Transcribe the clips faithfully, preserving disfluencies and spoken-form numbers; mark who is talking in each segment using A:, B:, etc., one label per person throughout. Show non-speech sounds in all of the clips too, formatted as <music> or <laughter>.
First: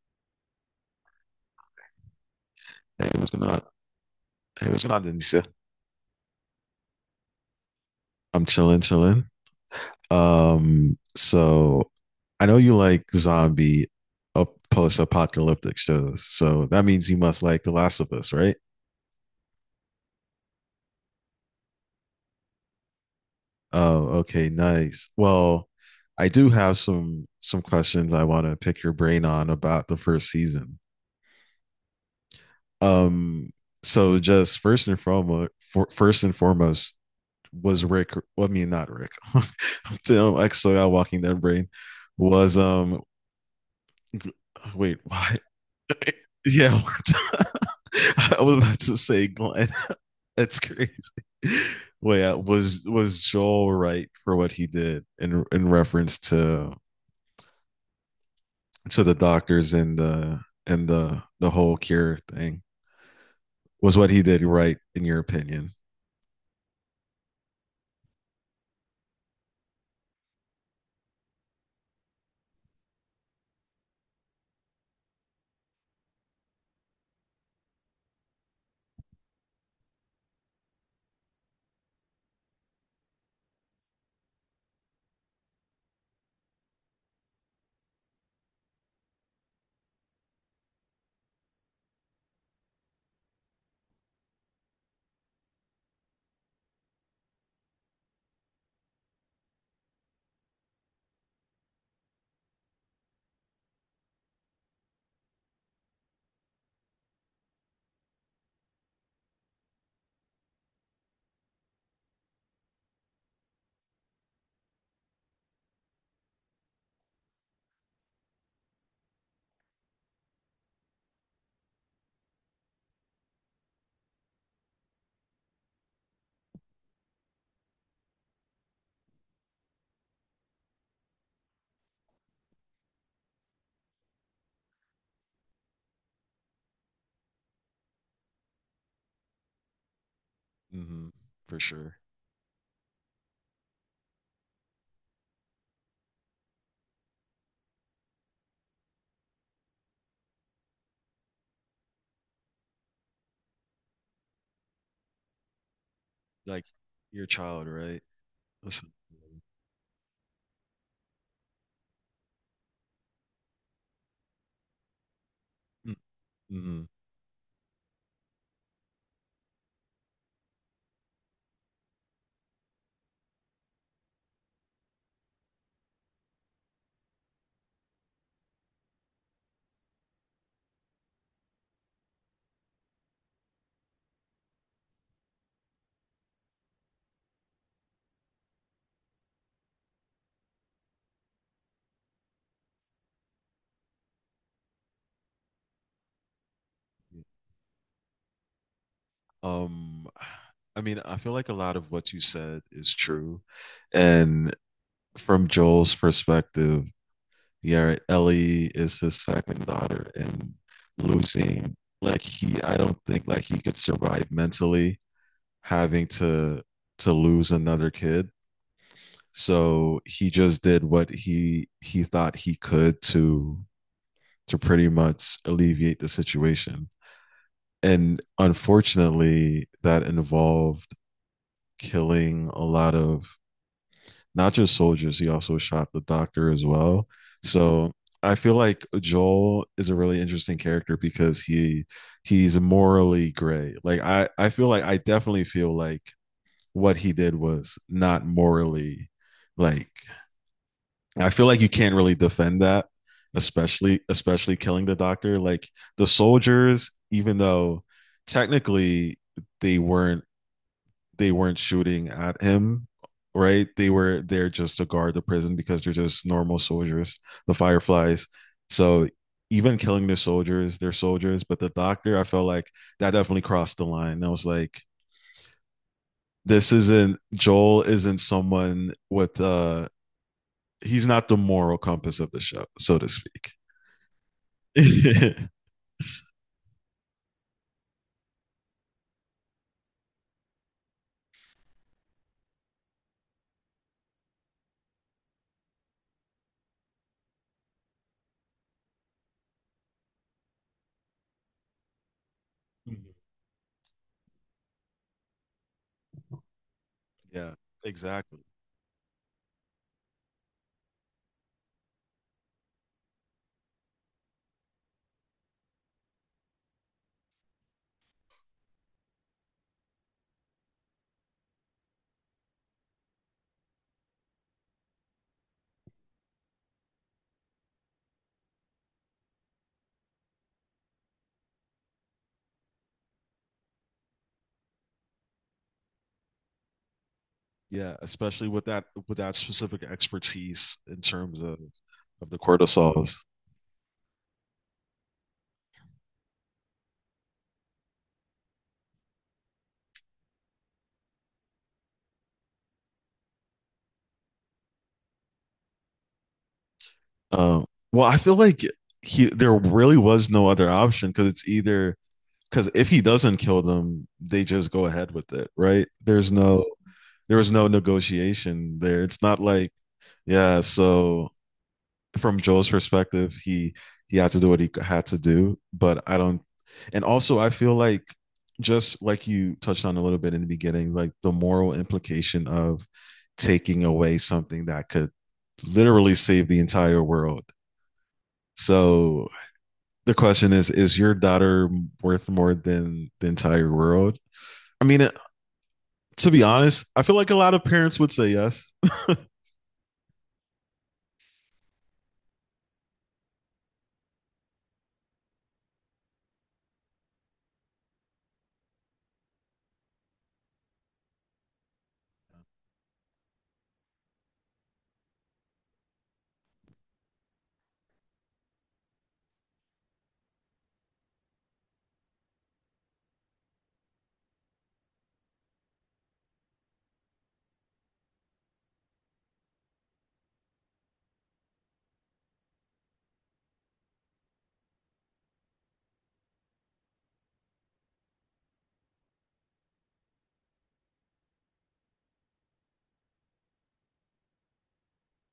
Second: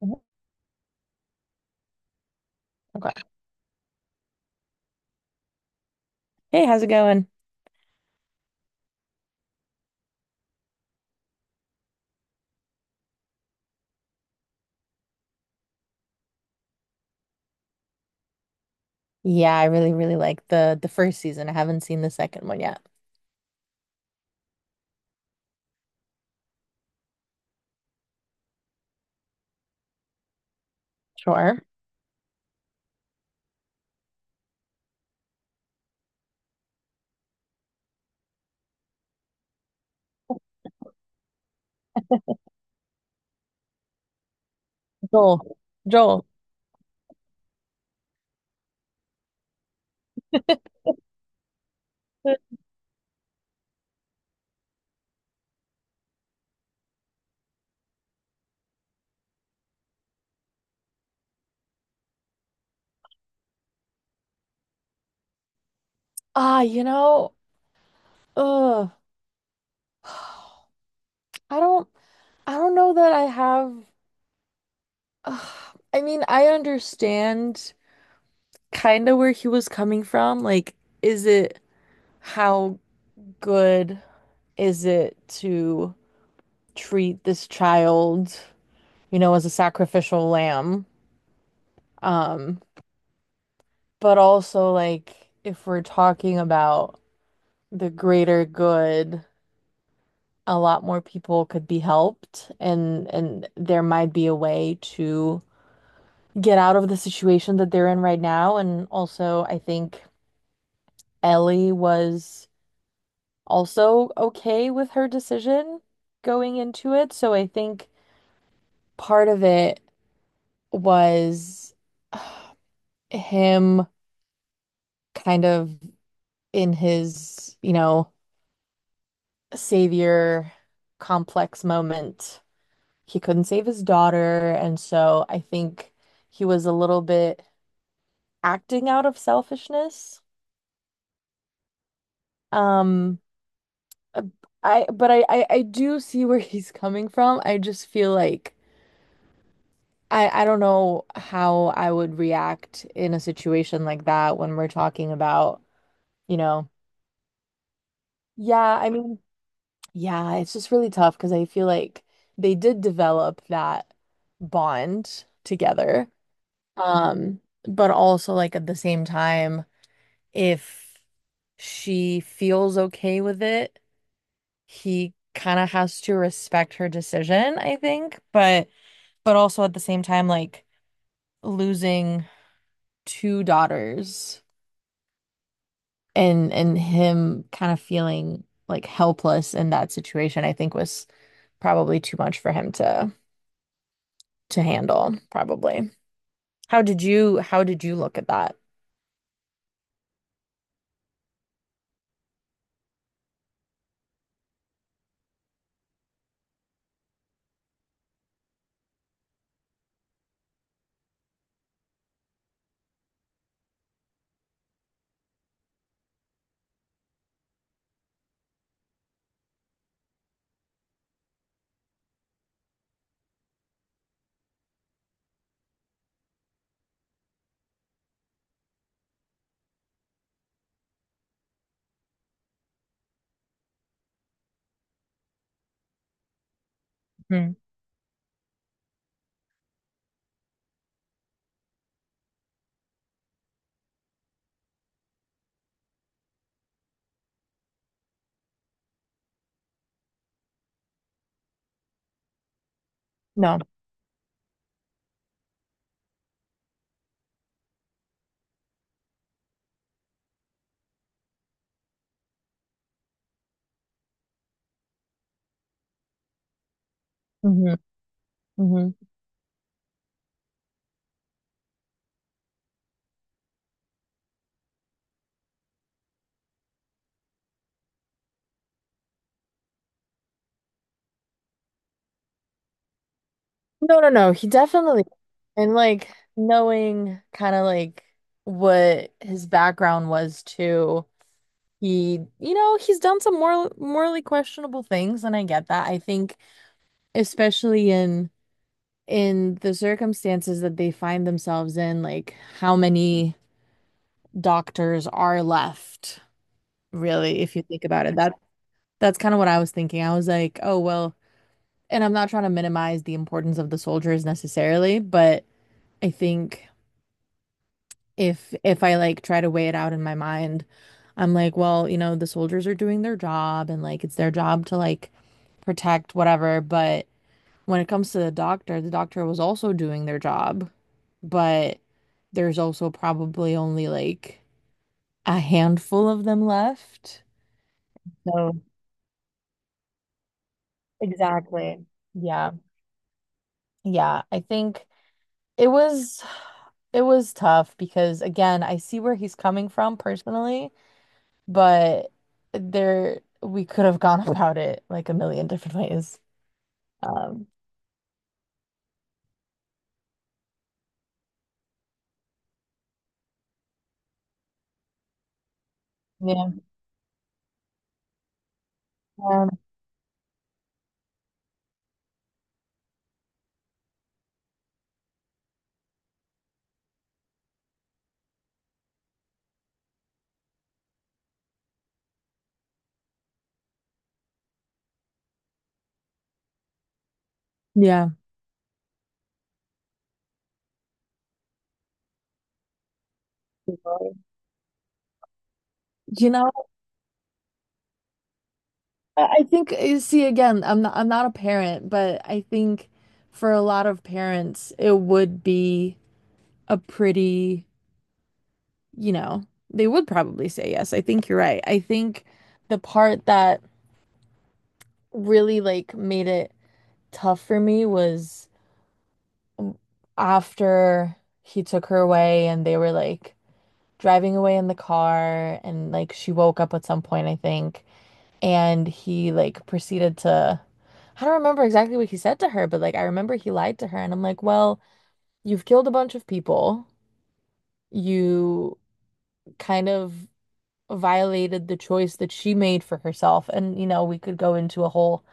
A: Mhm.
B: Hey,
A: Okay.
B: what's going on? Hey, what's going on, Denise?
A: Hey, Evan.
B: I'm chilling, chilling. Um, so I know you like zombie up post-apocalyptic shows, so that means you must like The Last of Us, right?
A: Yeah, I really, really like the, the
B: Oh, okay, nice. Well, I do have some some questions I want to pick your brain on about the first season.
A: Sure.
B: Um, so just first and foremost, for, first and foremost, was Rick, well, I mean, not Rick. <laughs> Damn, actually, I'm walking that brain was um <laughs> Wait, why?
A: Joel. Joel.
B: Yeah, <laughs> I was about to say Glenn. <laughs> That's crazy. Wait, uh, was was Joel right for what he did in in reference to to the doctors and the and the the whole cure thing? Was what he did right in your opinion?
A: Ah, you know, ugh. <sighs> I don't I don't know that I have ugh. I mean, I understand kind of where he was coming from. Like, is it how good is it to treat this child, you know, as a sacrificial lamb? Um, but also like if we're talking about the greater good a lot more people could be helped and and there might be a way to get out of the situation that they're in right now. And also, I think Ellie was also okay with her decision going into it. So I think part of it was him kind of in his, you know, savior complex moment. He couldn't save his daughter, and so I think he was a little bit acting out of selfishness.
B: hmm For sure.
A: Um, uh, I but I, I I do see where <laughs> he's coming from. I just feel like I I don't know how I would react in a situation like that when we're talking about, you
B: Like
A: know,
B: your child, right?
A: yeah, I
B: Listen.
A: mean, yeah, it's just really tough because I feel like they did develop that bond together.
B: Mm-hmm.
A: Um, but also like at the same time, if she feels okay with it he kind of has to respect her decision, I think, but but also at the same time like losing two daughters and and him kind of feeling like helpless in that situation, I think was probably too much for him to to handle, probably. How did you how did you look at that?
B: Um, I mean, I feel like a lot of what you said is true. And from Joel's perspective, yeah, Ellie is his second daughter and losing like he I don't think like he could survive mentally having to to lose another kid. So he just did what he he thought he could to to pretty much alleviate the situation. And unfortunately, that involved killing a lot of not just soldiers, he also shot the doctor as well.
A: Hmm.
B: So I feel like Joel is a really interesting character because he he's morally gray. Like I I feel like I definitely feel like what he did was not morally like I feel like you can't really defend that,
A: No.
B: especially especially killing the doctor. Like the soldiers, even though technically they weren't they weren't shooting at him, right? They were there just to guard the prison because they're just normal soldiers, the
A: hmm
B: fireflies.
A: hmm
B: So even killing the soldiers, they're soldiers, but the doctor, I felt like that definitely crossed the line. I was like, this isn't Joel isn't someone with uh he's not the moral compass of the show, so to speak.
A: No, no, no. He
B: <laughs>
A: definitely.
B: Yeah,
A: And like knowing kind of like what his background was too. He, you know, he's done some moral, morally questionable things, and I get that. I think, especially in in the circumstances that they find themselves in, like how many doctors are left, really, if you think about it. That
B: exactly.
A: that's kind of what I was thinking. I was like, oh well, and I'm not trying to minimize the importance of the soldiers necessarily, but I think. if if I like try to weigh it out in my mind, I'm like, well, you know, the soldiers are doing their job and like it's their job to like protect whatever, but when it comes to the doctor, the doctor was also doing their job, but there's also probably only like a handful of them left.
B: Yeah, especially
A: So
B: with that with that specific expertise in terms of
A: exactly.
B: of the
A: Yeah.
B: cortisols.
A: Yeah, I think it was it was tough because again, I see where he's coming from personally. But there we could have gone <laughs> about it like a million different ways. Um,
B: Um, well, I feel like he there really was no other option because it's either because if he doesn't kill them, they just go ahead with it, right? There's
A: yeah,
B: no there was no negotiation there. It's not
A: um,
B: like yeah, so from Joel's perspective, he he had to do what he had to do, but I don't. And also, I feel like just like you touched on a little bit in the beginning, like the moral implication of taking away something that could literally save the entire world.
A: yeah.
B: So the question is: Is your daughter worth more than the entire
A: You
B: world? I mean, to be
A: know,
B: honest, I feel like a lot of parents would say yes.
A: I I think you see again, I'm not I'm not a parent, but I think for a lot of parents, it would be a pretty, you know, they would probably say yes. I think you're right. I think the part that really like made it tough for me was um, after he took her away and they were like driving away in the car and like she woke up at some point, I think, and he like proceeded to I don't remember exactly what he said to her, but like I remember he lied to her and I'm like, "Well, you've killed a bunch of people. You kind of violated the choice that she made for herself." And you know, we could go into a whole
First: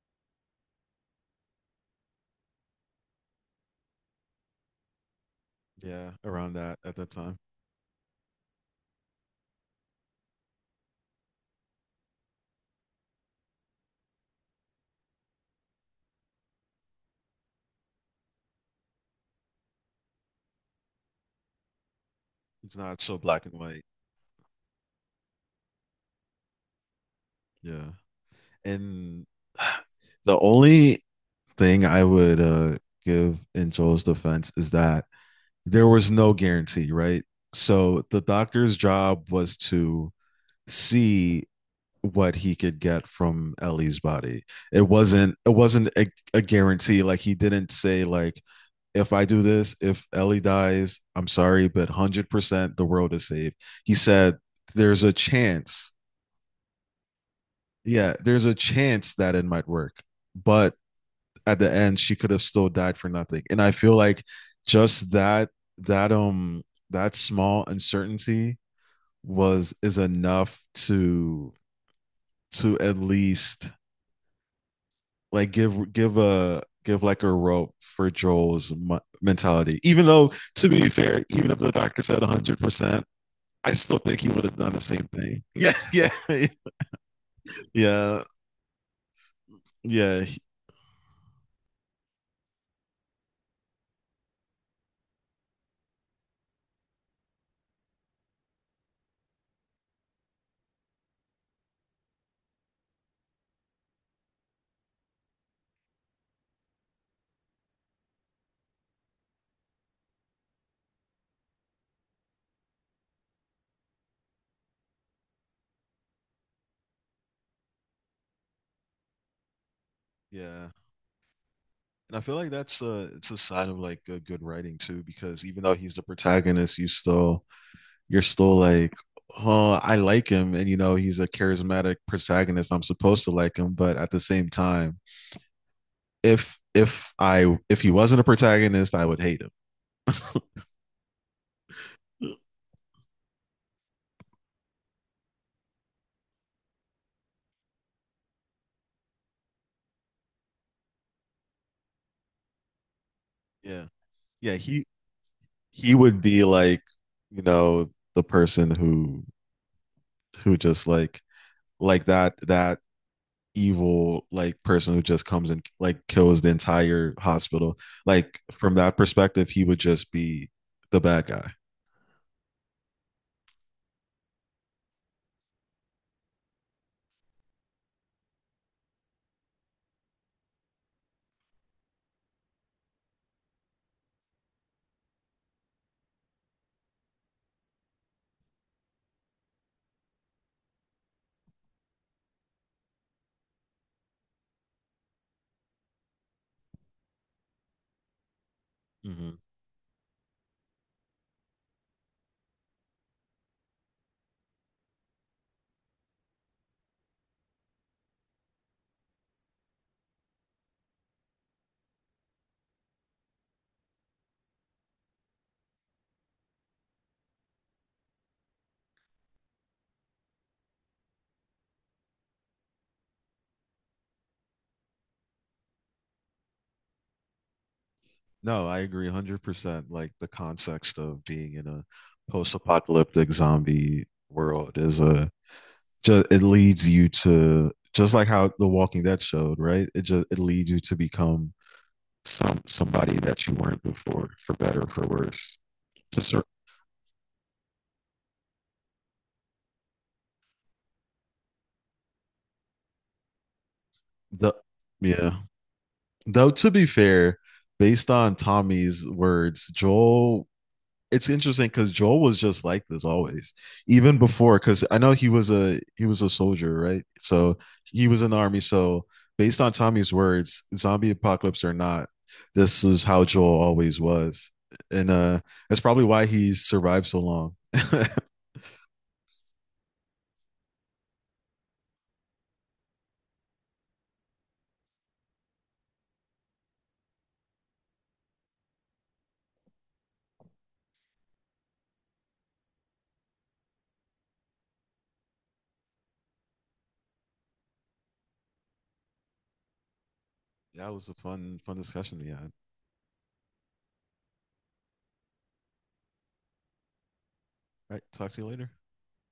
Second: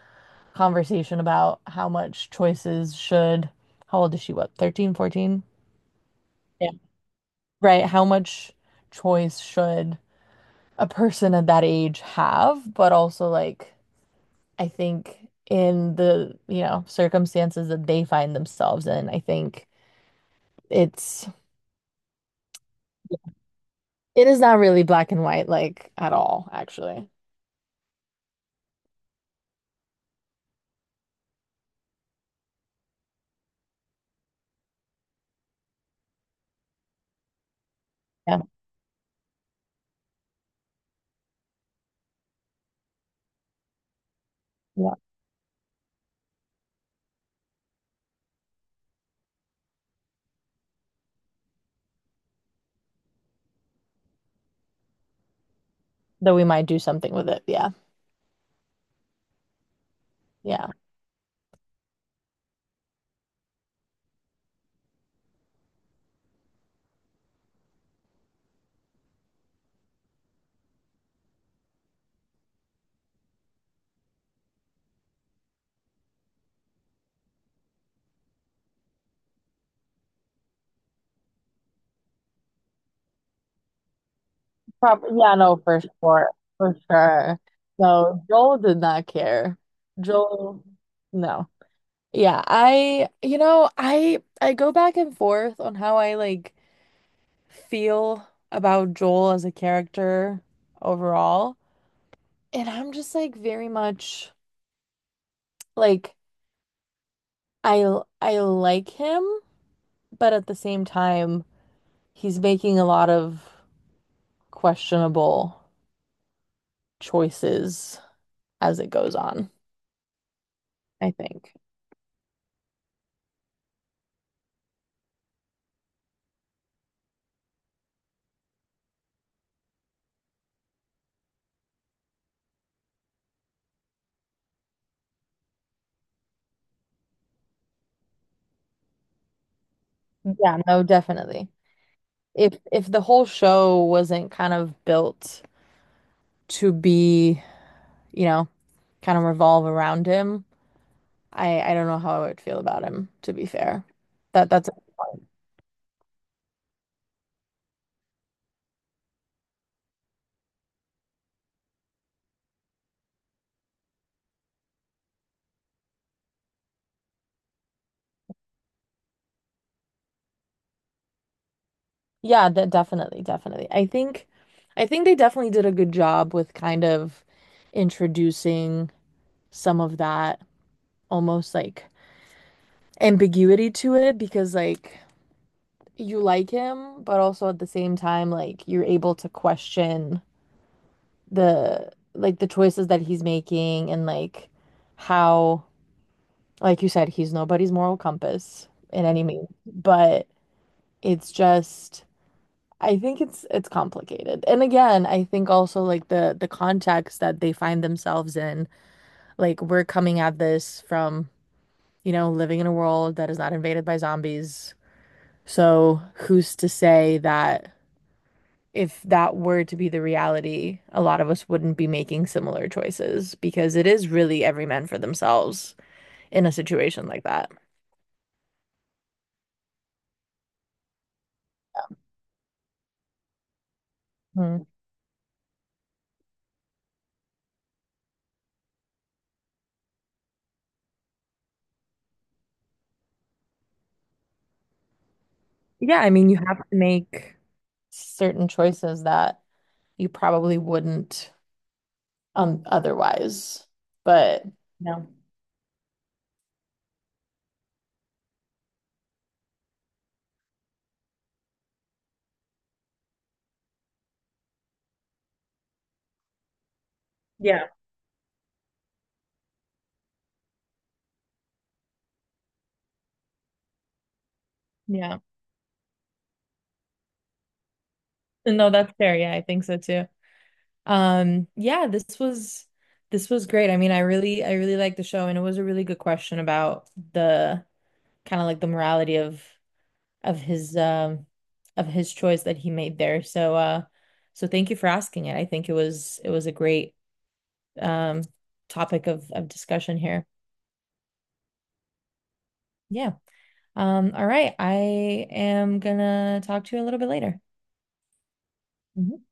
A: conversation about how much choices should. How old is she? What, thirteen, fourteen?
B: Yeah, around
A: Yeah.
B: that at that time,
A: Right, how much choice should a person at that age have, but also like I think in the, you know, circumstances that they find themselves in, I think it's
B: it's not so black and white.
A: it is not really black and white like at all, actually.
B: Yeah. And <sighs> the only thing I would uh, give in Joel's defense is that there was no guarantee, right? So the
A: Yeah.
B: doctor's job was to see what he could get from Ellie's body. It
A: Yeah.
B: wasn't it wasn't a, a guarantee. Like he didn't say like if I do this, if Ellie dies, I'm sorry, but one hundred percent the world is saved. He said there's a chance.
A: Though we might do something with it. Yeah.
B: Yeah, there's a chance that it might work,
A: Yeah.
B: but at the end she could have still died for nothing and i feel like just that that um that small uncertainty was is enough to to at least like give give a give like a rope for Joel's mentality. Even though, to be fair, even if the doctor said one hundred percent, I still think he would have done the same
A: Probably, yeah,
B: thing.
A: no,
B: Yeah,
A: for
B: yeah,
A: sure.
B: <laughs>
A: For sure.
B: yeah,
A: No, Joel did not care.
B: yeah,
A: Joel, no. Yeah, I, you know, I I go back and forth on how I like feel about Joel as a character overall. And I'm just like very much like I l- I like him, but at the same time, he's making a lot of questionable choices as it goes on,
B: yeah.
A: I think.
B: And I feel like that's a it's a sign of like a good writing too, because even though he's the protagonist, you still you're still like, oh, I like him, and you know he's a charismatic protagonist. I'm supposed to like him, but at the same time, if if I if he wasn't a protagonist, I would hate him.
A: Yeah,
B: <laughs>
A: no, definitely. If if the whole show wasn't kind of built to be, you know, kind of revolve around him, I I don't know how I would feel about him, to be fair.
B: Yeah.
A: That
B: Yeah,
A: that's
B: he he would be like, you know, the person who who just like like that that evil like person who just comes and like kills the entire hospital. Like from that perspective, he would just be the bad guy.
A: Yeah, de- definitely, definitely. I think I think they definitely did a good job with kind of introducing some of that almost like ambiguity to it because like you like him, but also at the same time like you're able to question the like the choices that he's making and like how like you said he's nobody's moral compass in any
B: Mm-hmm.
A: means, but it's just I think it's it's complicated. And again, I think also like the the context that they find themselves in, like we're coming at this from, you know, living in a world that is not invaded by zombies. So who's to say that if that were to be the reality, a lot of us wouldn't be making similar choices because it is really every man for themselves in a situation like that.
B: No, I agree one hundred percent. Like the context of being in a post-apocalyptic zombie
A: Mhm.
B: world is a just it leads you to just like how The Walking Dead showed, right? It just it leads you to become some somebody that you weren't before, for better or for worse.
A: Yeah, I
B: To
A: mean, you
B: sur-
A: have to make certain choices that you probably wouldn't um otherwise. But
B: the
A: no.
B: Yeah. Though to be fair, based on Tommy's words, Joel it's interesting because Joel was just like this always, even before. Because I know he was a he was a soldier, right? So
A: Yeah.
B: he was in the army. So based on Tommy's words, zombie apocalypse or not, this is how Joel always was, and
A: Yeah.
B: uh, that's probably why he survived so long. <laughs> That
A: No, that's fair. Yeah, I think so too. Um, yeah, this was this was great. I mean, I really I really liked the show and it was a really good question about the kind of like the morality of of his um of his choice that he made there. So uh so thank you for asking it. I think it was it was a great um topic of of discussion here.
B: was a fun fun discussion we had. All
A: Yeah. Um, all right. I am gonna talk to you a little bit later.
B: right, talk to you later.
A: Mhm.